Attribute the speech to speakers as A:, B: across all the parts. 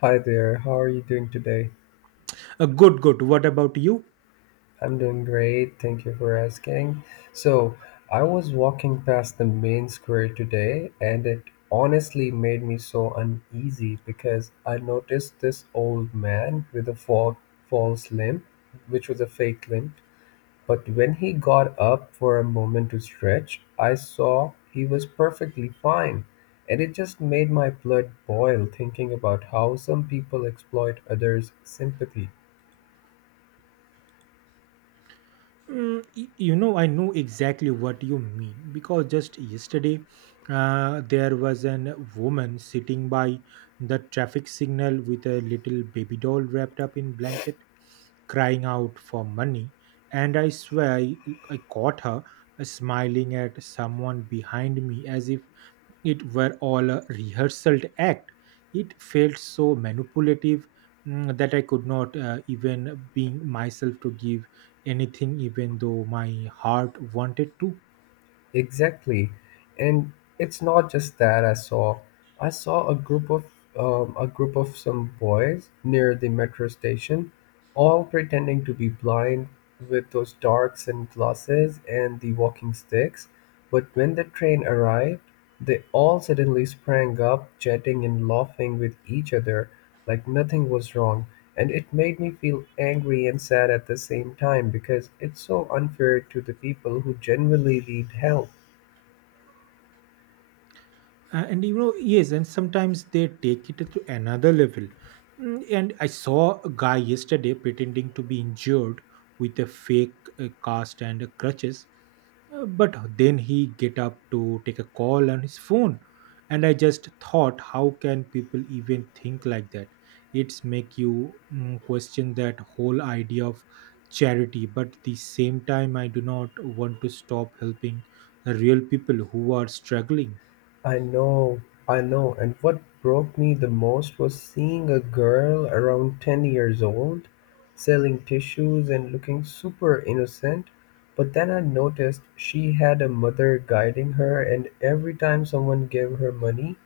A: Hi there, how are you doing today?
B: Good, good. What about you?
A: I'm doing great, thank you for asking. So, I was walking past the main square today and it honestly made me so uneasy because I noticed this old man with a false limb, which was a fake limb. But when he got up for a moment to stretch, I saw he was perfectly fine. And it just made my blood boil thinking about how some people exploit others' sympathy.
B: I know exactly what you mean, because just yesterday, there was a woman sitting by the traffic signal with a little baby doll wrapped up in blanket crying out for money. And I swear I caught her smiling at someone behind me as if it were all a rehearsed act. It felt so manipulative, that I could not even being myself to give anything, even though my heart wanted to.
A: Exactly. And it's not just that I saw. I saw a group of some boys near the metro station, all pretending to be blind with those dark sunglasses and the walking sticks. But when the train arrived, they all suddenly sprang up, chatting and laughing with each other like nothing was wrong, and it made me feel angry and sad at the same time because it's so unfair to the people who genuinely need help.
B: And yes, and sometimes they take it to another level. And I saw a guy yesterday pretending to be injured with a fake cast and crutches. But then he get up to take a call on his phone. And I just thought, how can people even think like that? It's make you question that whole idea of charity, but at the same time I do not want to stop helping real people who are struggling.
A: I know, I know, and what broke me the most was seeing a girl around 10 years old selling tissues and looking super innocent. But then I noticed she had a mother guiding her, and every time someone gave her money,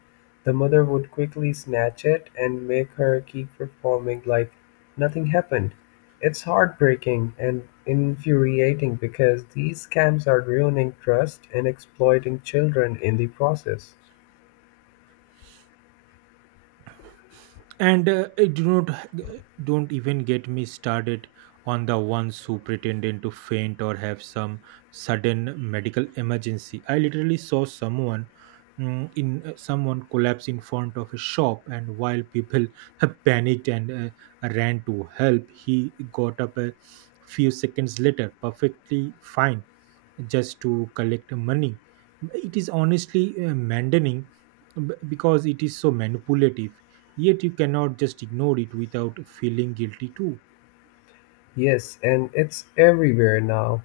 A: the mother would quickly snatch it and make her keep performing like nothing happened. It's heartbreaking and infuriating because these scams are ruining trust and exploiting children in the process.
B: And uh, I do not don't even get me started on the ones who pretended to faint or have some sudden medical emergency. I literally saw someone collapse in front of a shop, and while people panicked and ran to help, he got up a few seconds later perfectly fine, just to collect money. It is honestly maddening, because it is so manipulative, yet you cannot just ignore it without feeling guilty too.
A: Yes, and it's everywhere now.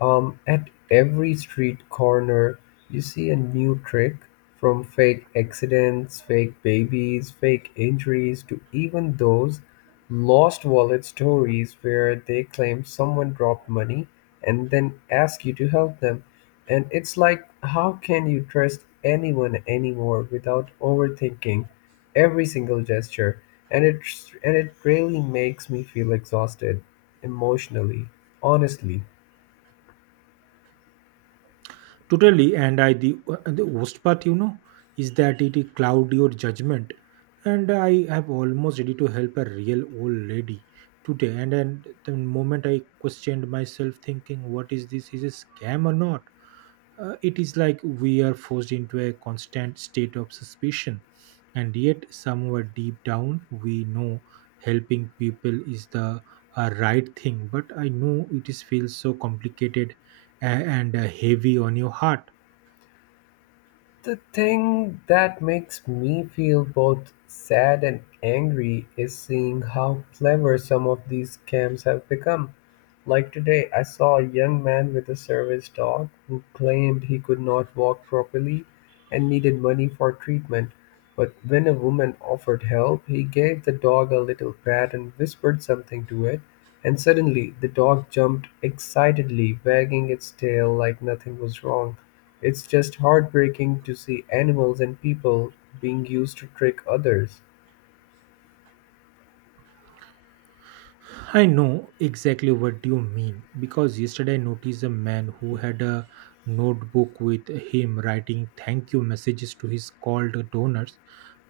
A: At every street corner, you see a new trick from fake accidents, fake babies, fake injuries, to even those lost wallet stories where they claim someone dropped money and then ask you to help them. And it's like, how can you trust anyone anymore without overthinking every single gesture? And it, and it really makes me feel exhausted emotionally, honestly.
B: Totally, and I the worst part, is that it cloud your judgment. And I have almost ready to help a real old lady today, and then the moment I questioned myself, thinking, "What is this? Is a scam or not?" It is like we are forced into a constant state of suspicion, and yet somewhere deep down, we know helping people is the right thing. But I know it is feels so complicated, and heavy on your heart.
A: The thing that makes me feel both sad and angry is seeing how clever some of these scams have become. Like today, I saw a young man with a service dog who claimed he could not walk properly and needed money for treatment, but when a woman offered help, he gave the dog a little pat and whispered something to it, and suddenly the dog jumped excitedly, wagging its tail like nothing was wrong. It's just heartbreaking to see animals and people being used to trick others.
B: I know exactly what you mean, because yesterday I noticed a man who had a notebook with him writing thank you messages to his called donors.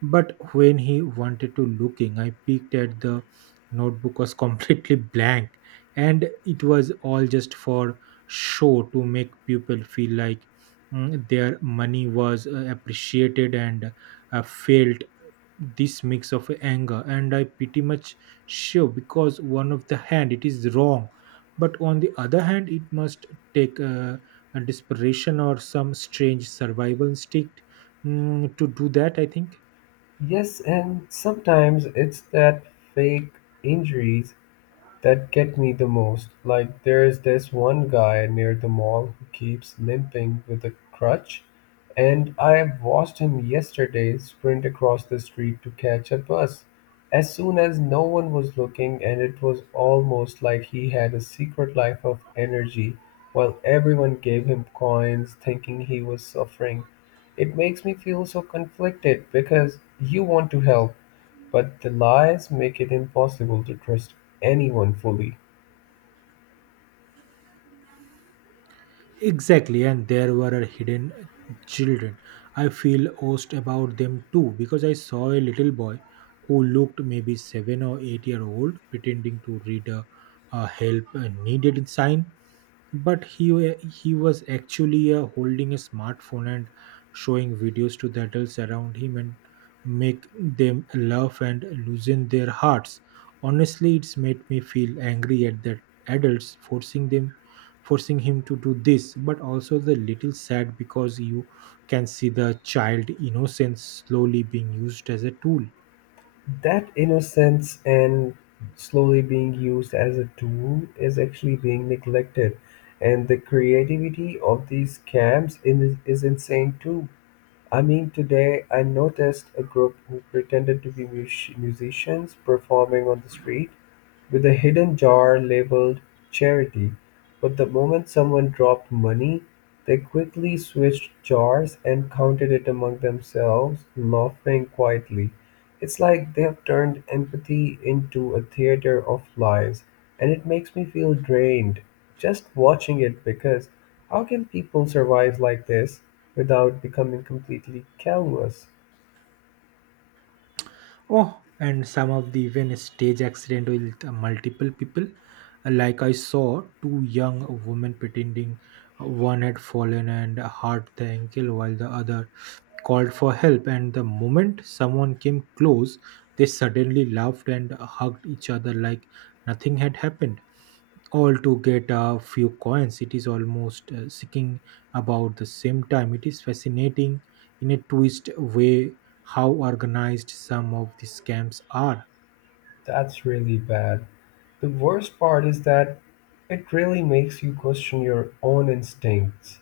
B: But when he wanted to looking, I peeked at the notebook was completely blank, and it was all just for show to make people feel like their money was appreciated, and felt this mix of anger, and I pretty much sure, because one of the hand it is wrong, but on the other hand it must take a desperation or some strange survival instinct, to do that, I think.
A: Yes, and sometimes it's that fake injuries that get me the most. Like there's this one guy near the mall who keeps limping with a crutch, and I watched him yesterday sprint across the street to catch a bus as soon as no one was looking, and it was almost like he had a secret life of energy while everyone gave him coins thinking he was suffering. It makes me feel so conflicted because you want to help, but the lies make it impossible to trust anyone fully.
B: Exactly, and there were hidden children. I feel host about them too, because I saw a little boy who looked maybe 7 or 8 year old pretending to read a help needed sign, but he was actually holding a smartphone and showing videos to the adults around him and make them laugh and loosen their hearts. Honestly, it's made me feel angry at the adults forcing him to do this, but also the little sad, because you can see the child innocence slowly being used as a tool.
A: That innocence and slowly being used as a tool is actually being neglected. And the creativity of these scams is insane too. I mean, today I noticed a group who pretended to be musicians performing on the street with a hidden jar labeled charity. But the moment someone dropped money, they quickly switched jars and counted it among themselves, laughing quietly. It's like they have turned empathy into a theater of lies, and it makes me feel drained just watching it because how can people survive like this without becoming completely callous?
B: Oh, and some of the even stage accident with multiple people, like I saw two young women pretending. One had fallen and hurt the ankle, while the other called for help. And the moment someone came close, they suddenly laughed and hugged each other like nothing had happened, all to get a few coins. It is almost seeking about the same time. It is fascinating in a twist way how organized some of the scams are.
A: That's really bad. The worst part is that it really makes you question your own instincts.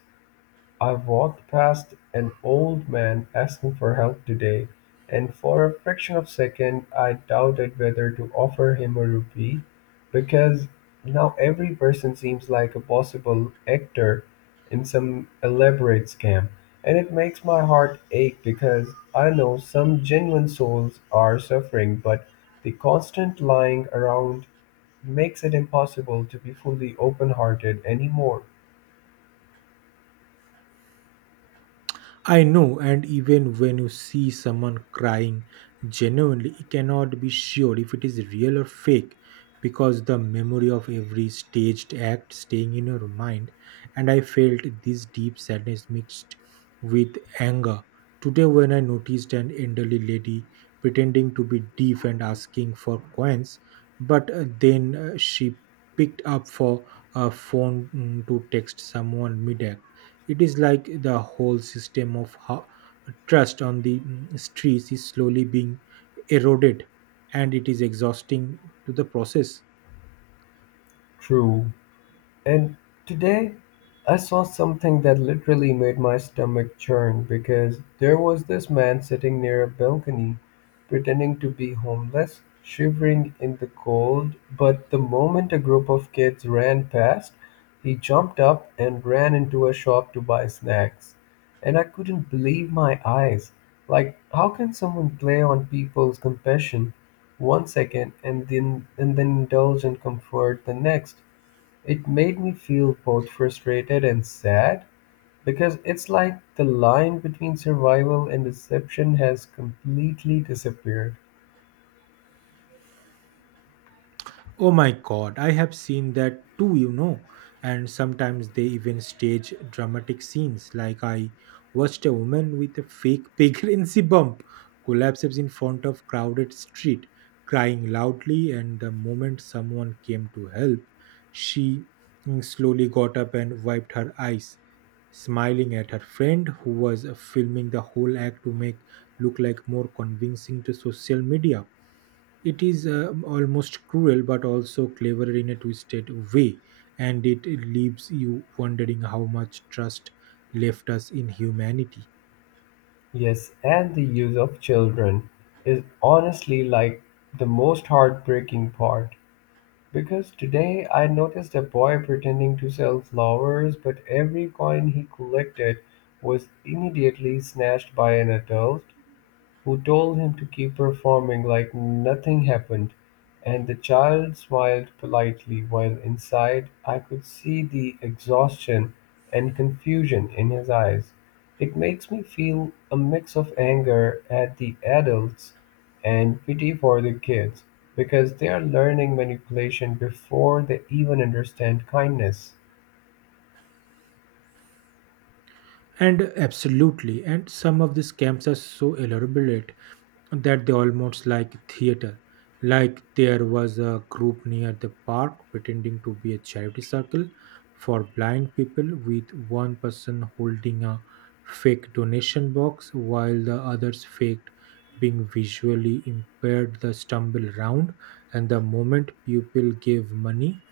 A: I walked past an old man asking for help today, and for a fraction of a second I doubted whether to offer him a rupee, because now every person seems like a possible actor in some elaborate scam, and it makes my heart ache because I know some genuine souls are suffering, but the constant lying around makes it impossible to be fully open-hearted anymore.
B: I know, and even when you see someone crying genuinely, you cannot be sure if it is real or fake, because the memory of every staged act staying in your mind. And I felt this deep sadness mixed with anger. Today, when I noticed an elderly lady pretending to be deaf and asking for coins, but then she picked up for a phone, to text someone mid, it is like the whole system of trust on the streets is slowly being eroded, and it is exhausting to the process.
A: True. And today I saw something that literally made my stomach churn because there was this man sitting near a balcony pretending to be homeless, shivering in the cold. But the moment a group of kids ran past, he jumped up and ran into a shop to buy snacks. And I couldn't believe my eyes. Like, how can someone play on people's compassion one second and then indulge in comfort the next? It made me feel both frustrated and sad, because it's like the line between survival and deception has completely disappeared.
B: Oh my god, I have seen that too, you know. And sometimes they even stage dramatic scenes. Like I watched a woman with a fake pregnancy bump collapses in front of crowded street, crying loudly, and the moment someone came to help, she slowly got up and wiped her eyes, smiling at her friend who was filming the whole act to make look like more convincing to social media. It is almost cruel, but also clever in a twisted way, and it leaves you wondering how much trust left us in humanity.
A: Yes, and the use of children is honestly like the most heartbreaking part. Because today I noticed a boy pretending to sell flowers, but every coin he collected was immediately snatched by an adult who told him to keep performing like nothing happened, and the child smiled politely while inside I could see the exhaustion and confusion in his eyes. It makes me feel a mix of anger at the adults and pity for the kids because they are learning manipulation before they even understand kindness.
B: And absolutely, and some of these camps are so elaborate that they almost like theater. Like there was a group near the park pretending to be a charity circle for blind people, with one person holding a fake donation box while the others fake being visually impaired the stumble round, and the moment people gave money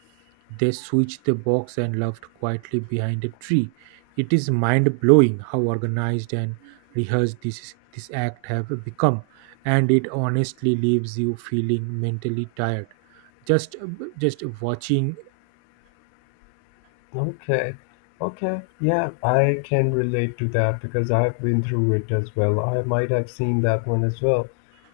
B: they switched the box and left quietly behind a tree. It is mind blowing how organized and rehearsed this act have become, and it honestly leaves you feeling mentally tired, just just watching.
A: Okay. Okay. Yeah, I can relate to that because I've been through it as well. I might have seen that one as well.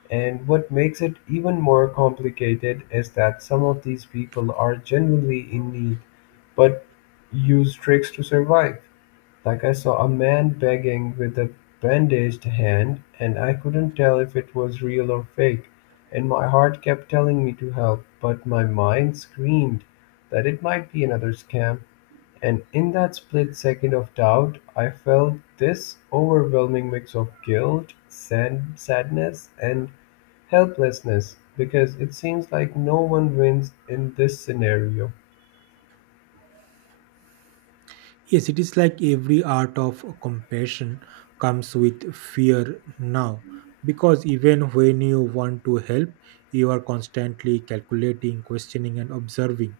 A: And what makes it even more complicated is that some of these people are genuinely in need, but use tricks to survive. Like I saw a man begging with a bandaged hand, and I couldn't tell if it was real or fake. And my heart kept telling me to help, but my mind screamed that it might be another scam. And in that split second of doubt, I felt this overwhelming mix of guilt, sadness, and helplessness because it seems like no one wins in this scenario.
B: Yes, it is like every art of compassion comes with fear now, because even when you want to help, you are constantly calculating, questioning, and observing.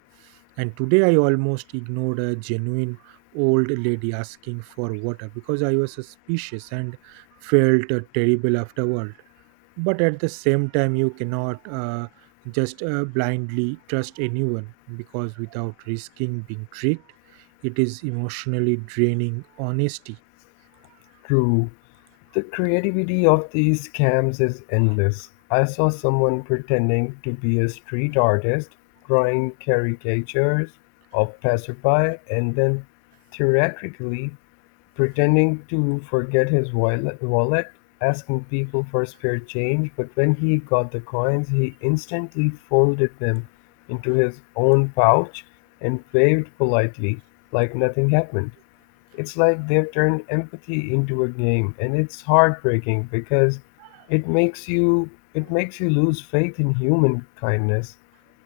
B: And today I almost ignored a genuine old lady asking for water because I was suspicious and felt terrible afterward, but at the same time you cannot just blindly trust anyone, because without risking being tricked it is emotionally draining honesty.
A: True. The creativity of these scams is endless. I saw someone pretending to be a street artist, drawing caricatures of passerby, and then theatrically pretending to forget his wallet, asking people for spare change, but when he got the coins, he instantly folded them into his own pouch and waved politely, like nothing happened. It's like they've turned empathy into a game, and it's heartbreaking because it makes you lose faith in human kindness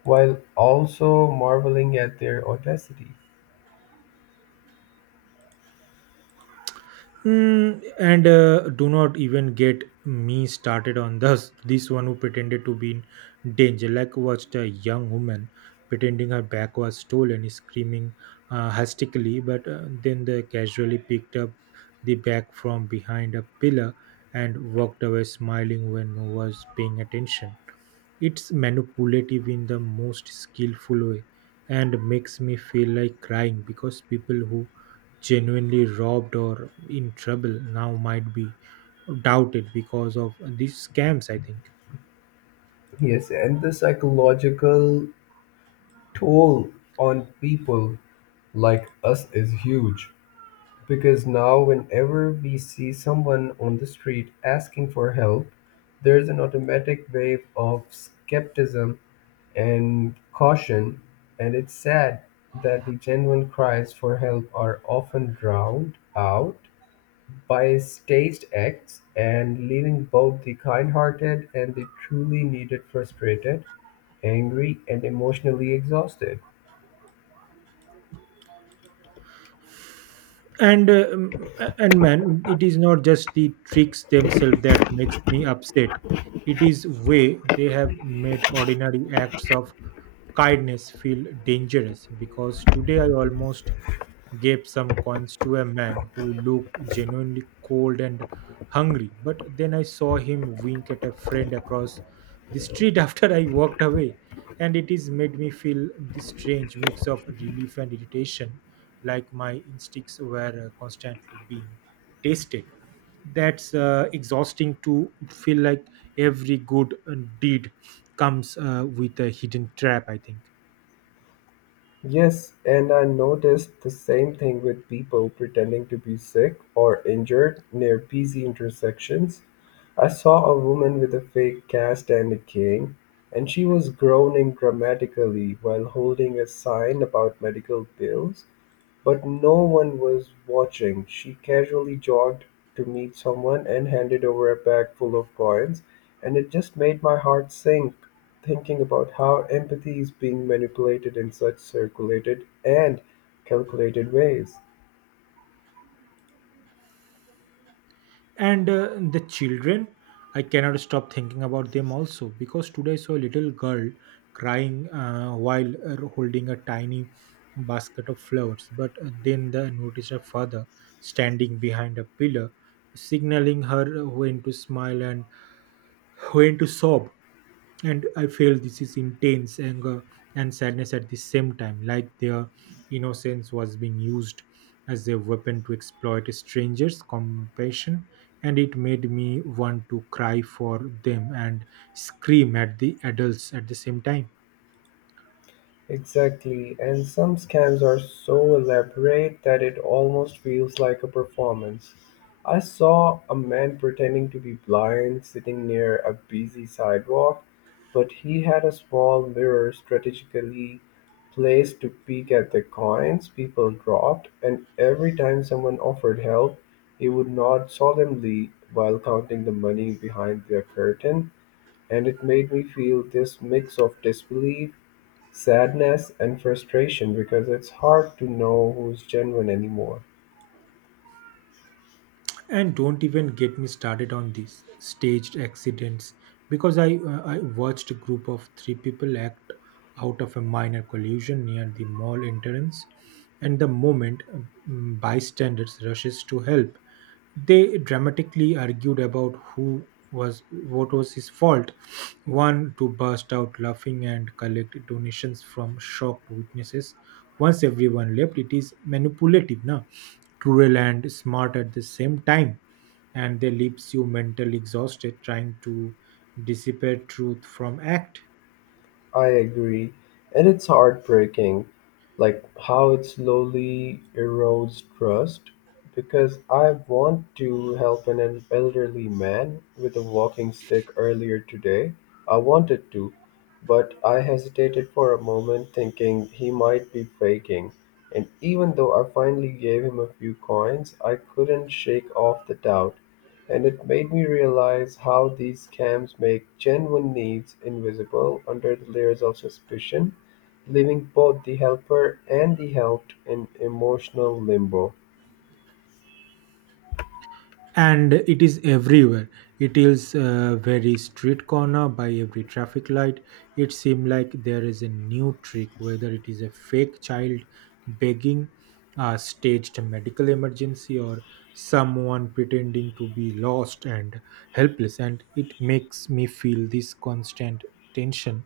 A: while also marveling at their audacity.
B: Mm, and Do not even get me started on this one who pretended to be in danger. Like watched a young woman pretending her bag was stolen, screaming hystically, but then they casually picked up the bag from behind a pillar and walked away smiling when no one was paying attention. It's manipulative in the most skillful way, and makes me feel like crying, because people who genuinely robbed or in trouble now might be doubted because of these scams, I think.
A: Yes, and the psychological toll on people like us is huge because now whenever we see someone on the street asking for help, there's an automatic wave of skepticism and caution, and it's sad that the genuine cries for help are often drowned out by staged acts, and leaving both the kind-hearted and the truly needed frustrated, angry, and emotionally exhausted.
B: and um, and man, it is not just the tricks themselves that makes me upset, it is way they have made ordinary acts of kindness feel dangerous, because today I almost gave some coins to a man who looked genuinely cold and hungry, but then I saw him wink at a friend across the street after I walked away, and it is made me feel this strange mix of relief and irritation, like my instincts were constantly being tasted. That's exhausting, to feel like every good deed comes with a hidden trap, I think.
A: Yes, and I noticed the same thing with people pretending to be sick or injured near busy intersections. I saw a woman with a fake cast and a cane, and she was groaning dramatically while holding a sign about medical bills. But no one was watching. She casually jogged to meet someone and handed over a bag full of coins, and it just made my heart sink thinking about how empathy is being manipulated in such circulated and calculated ways.
B: And the children, I cannot stop thinking about them also, because today I saw a little girl crying while holding a tiny basket of flowers, but then the noticed her father standing behind a pillar signaling her when to smile and went to sob. And I felt this is intense anger and sadness at the same time, like their innocence was being used as a weapon to exploit strangers compassion, and it made me want to cry for them and scream at the adults at the same time.
A: Exactly, and some scams are so elaborate that it almost feels like a performance. I saw a man pretending to be blind sitting near a busy sidewalk, but he had a small mirror strategically placed to peek at the coins people dropped, and every time someone offered help, he would nod solemnly while counting the money behind their curtain, and it made me feel this mix of disbelief, sadness, and frustration because it's hard to know who's genuine anymore.
B: And don't even get me started on these staged accidents, because I watched a group of three people act out of a minor collision near the mall entrance, and the moment bystanders rushes to help, they dramatically argued about who was what was his fault, one to burst out laughing and collect donations from shocked witnesses once everyone left. It is manipulative na, cruel and smart at the same time, and they leaves you mentally exhausted trying to dissipate truth from act.
A: I agree. And it's heartbreaking, like how it slowly erodes trust. Because I want to help an elderly man with a walking stick earlier today. I wanted to, but I hesitated for a moment, thinking he might be faking. And even though I finally gave him a few coins, I couldn't shake off the doubt. And it made me realize how these scams make genuine needs invisible under the layers of suspicion, leaving both the helper and the helped in emotional limbo.
B: And it is everywhere. It is very street corner by every traffic light. It seems like there is a new trick, whether it is a fake child begging, a staged medical emergency, or someone pretending to be lost and helpless. And it makes me feel this constant tension,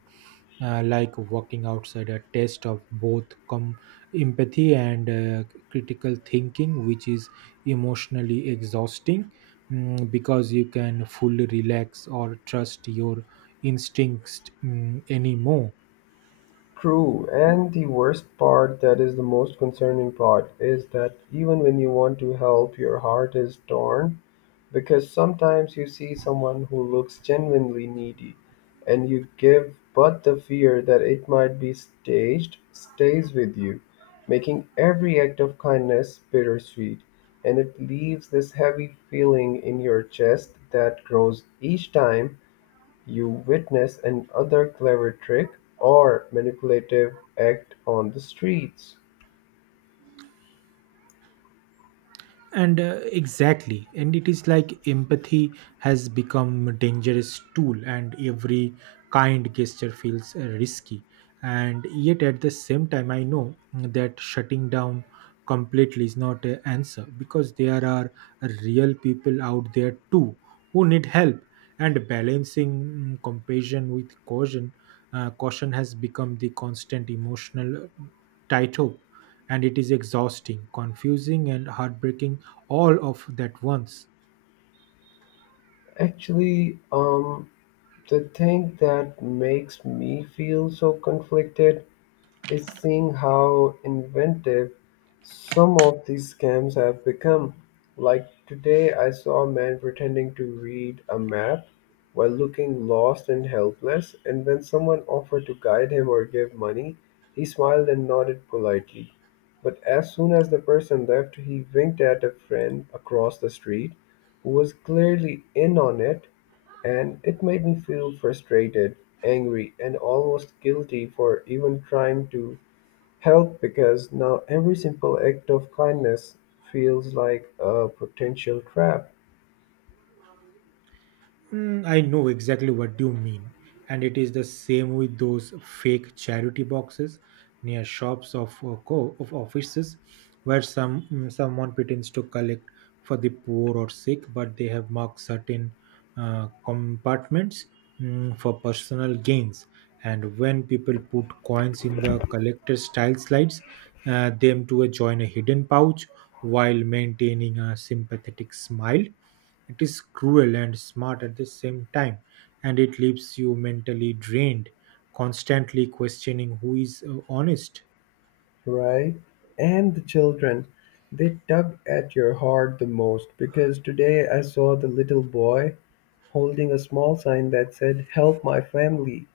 B: like walking outside a test of both empathy and critical thinking, which is emotionally exhausting, because you can fully relax or trust your instincts anymore.
A: True, and the worst part, that is the most concerning part, is that even when you want to help, your heart is torn because sometimes you see someone who looks genuinely needy and you give, but the fear that it might be staged stays with you, making every act of kindness bittersweet. And it leaves this heavy feeling in your chest that grows each time you witness another clever trick or manipulative act on the streets.
B: And exactly, and it is like empathy has become a dangerous tool, and every kind gesture feels risky, and yet at the same time I know that shutting down completely is not an answer, because there are real people out there too who need help. And balancing compassion with caution has become the constant emotional tightrope, and it is exhausting, confusing, and heartbreaking all of that once.
A: Actually, the thing that makes me feel so conflicted is seeing how inventive some of these scams have become. Like today, I saw a man pretending to read a map while looking lost and helpless, and when someone offered to guide him or give money, he smiled and nodded politely. But as soon as the person left, he winked at a friend across the street who was clearly in on it, and it made me feel frustrated, angry, and almost guilty for even trying to help because now every simple act of kindness feels like a potential trap,
B: Mm, I know exactly what you mean. And it is the same with those fake charity boxes near shops of of offices where someone pretends to collect for the poor or sick, but they have marked certain compartments, for personal gains. And when people put coins in the collector style slides, them to join a hidden pouch while maintaining a sympathetic smile, it is cruel and smart at the same time, and it leaves you mentally drained, constantly questioning who is honest.
A: right? And the children, they tug at your heart the most because today I saw the little boy holding a small sign that said help my family,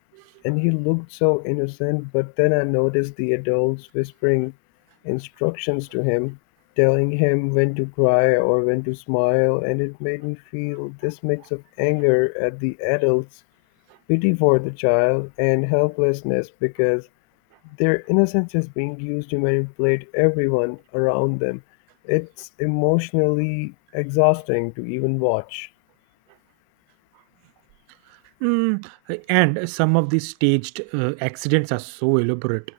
A: and he looked so innocent, but then I noticed the adults whispering instructions to him, telling him when to cry or when to smile, and it made me feel this mix of anger at the adults, pity for the child, and helplessness because their innocence is being used to manipulate everyone around them. It's emotionally exhausting to even watch,
B: Mm, and some of these staged accidents are so elaborate.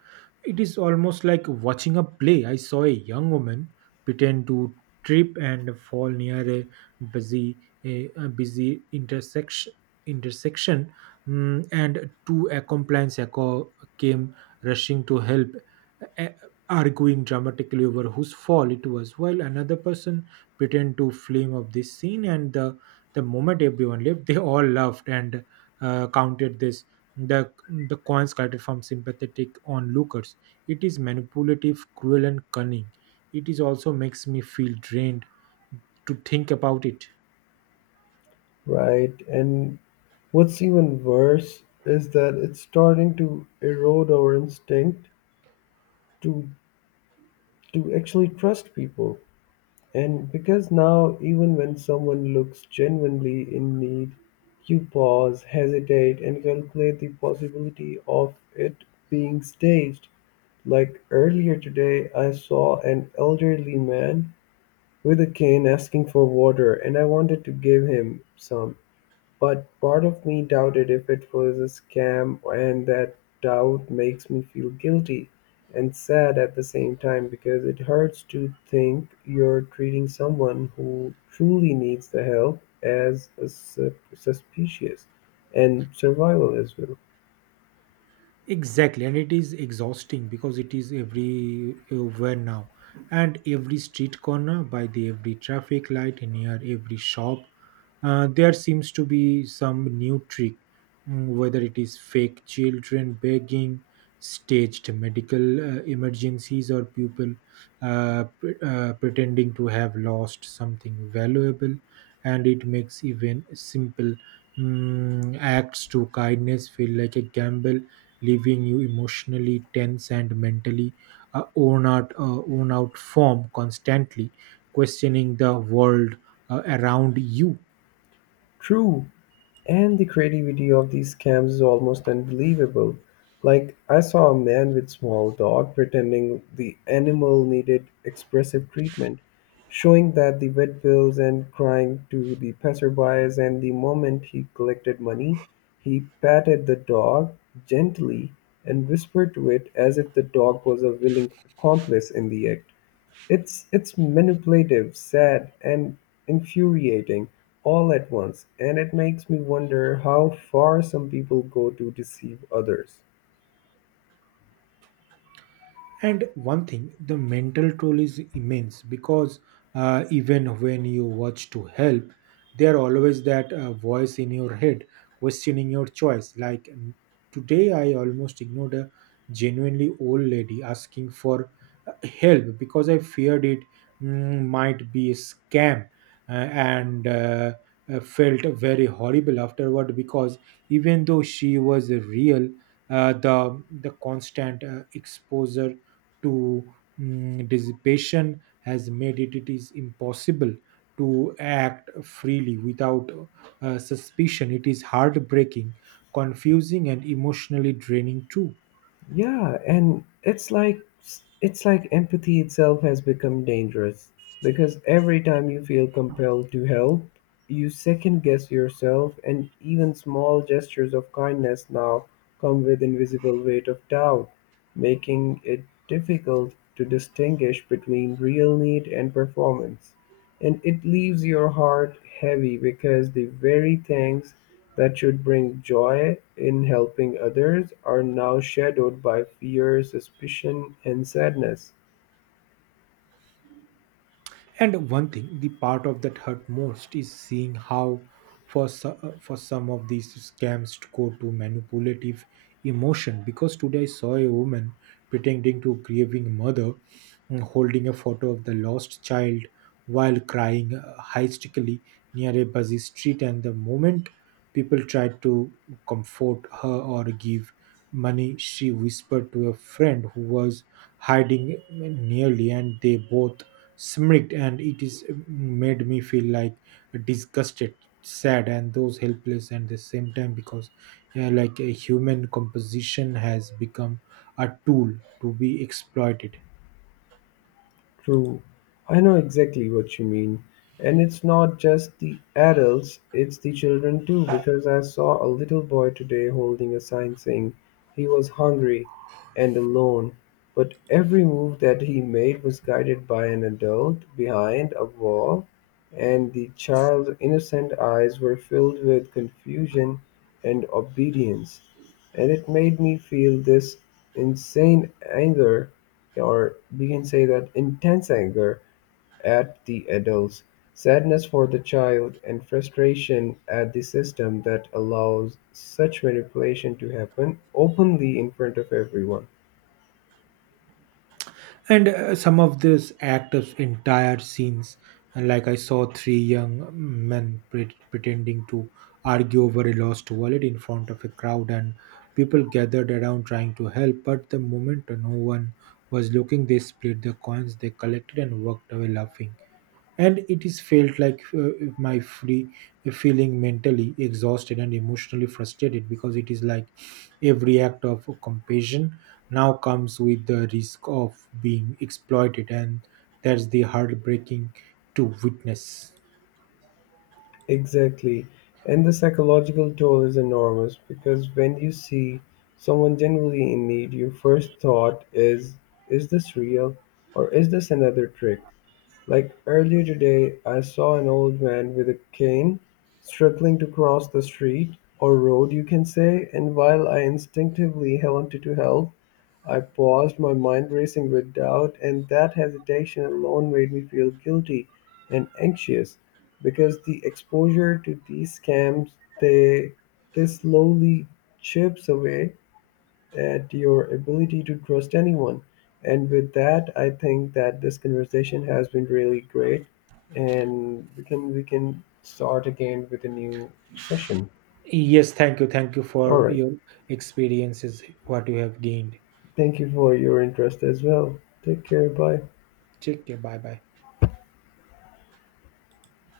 B: It is almost like watching a play. I saw a young woman pretend to trip and fall near busy a busy intersection, and two accomplices compliance came rushing to help, a- arguing dramatically over whose fault it was, while another person pretend to flame up this scene. And the moment everyone left, they all laughed and counted this the coins collected from sympathetic onlookers. It is manipulative, cruel, and cunning. It is also makes me feel drained to think about it.
A: right? And what's even worse is that it's starting to erode our instinct to to actually trust people. And because now even when someone looks genuinely in need, you pause, hesitate, and calculate the possibility of it being staged. Like earlier today, I saw an elderly man with a cane asking for water, and I wanted to give him some. But part of me doubted if it was a scam, and that doubt makes me feel guilty and sad at the same time because it hurts to think you're treating someone who truly needs the help as a suspicious and survival as well.
B: Exactly, and it is exhausting because it is everywhere now, and every street corner, by the every traffic light, and near every shop, there seems to be some new trick, whether it is fake children begging, staged medical emergencies, or people pretending to have lost something valuable, and it makes even simple acts to kindness feel like a gamble, leaving you emotionally tense and mentally worn out form constantly questioning the world around you.
A: True. And the creativity of these scams is almost unbelievable. Like, I saw a man with small dog pretending the animal needed expressive treatment, showing that the vet bills and crying to the passerbys. And the moment he collected money, he patted the dog gently and whispered to it as if the dog was a willing accomplice in the act. It's manipulative, sad, and infuriating all at once, and it makes me wonder how far some people go to deceive others.
B: And one thing, the mental toll is immense because even when you watch to help, there always that voice in your head questioning your choice. Today, I almost ignored a genuinely old lady asking for help because I feared it might be a scam, and felt very horrible afterward because even though she was real, the constant exposure to dissipation has made it is impossible to act freely without suspicion. It is heartbreaking, confusing, and emotionally draining too.
A: Yeah, and it's like empathy itself has become dangerous because every time you feel compelled to help, you second guess yourself, and even small gestures of kindness now come with invisible weight of doubt, making it difficult to distinguish between real need and performance. And it leaves your heart heavy because the very things that should bring joy in helping others are now shadowed by fear, suspicion, and sadness.
B: And one thing, the part of that hurt most is seeing how, for some of these scams, to go to manipulative emotion. Because today I saw a woman pretending to grieving mother, holding a photo of the lost child while crying hysterically near a busy street. And the moment people tried to comfort her or give money, she whispered to a friend who was hiding nearly, and they both smirked, and it is made me feel like disgusted, sad, and those helpless at the same time because, yeah, like a human composition has become a tool to be exploited.
A: True. I know exactly what you mean. And it's not just the adults, it's the children too, because I saw a little boy today holding a sign saying he was hungry and alone. But every move that he made was guided by an adult behind a wall, and the child's innocent eyes were filled with confusion and obedience. And it made me feel this insane anger, or we can say that intense anger at the adults, sadness for the child, and frustration at the system that allows such manipulation to happen openly in front of everyone.
B: And some of this act of entire scenes. And like, I saw three young men pretending to argue over a lost wallet in front of a crowd, and people gathered around trying to help, but the moment no one was looking, they split the coins they collected and walked away laughing. And it is felt like, my free feeling mentally exhausted and emotionally frustrated, because it is like every act of compassion now comes with the risk of being exploited, and that's the heartbreaking to witness.
A: Exactly. And the psychological toll is enormous because when you see someone genuinely in need, your first thought is this real or is this another trick? Like earlier today I saw an old man with a cane struggling to cross the street, or road you can say, and while I instinctively wanted to help, I paused, my mind racing with doubt, and that hesitation alone made me feel guilty and anxious because the exposure to these scams, they they slowly chips away at your ability to trust anyone. And with that, I think that this conversation has been really great, and we can start again with a new session.
B: Yes, thank you, thank you
A: All
B: for
A: right.
B: your experiences, what you have gained.
A: Thank you for your interest as well. Take care. Bye.
B: Take care, bye bye.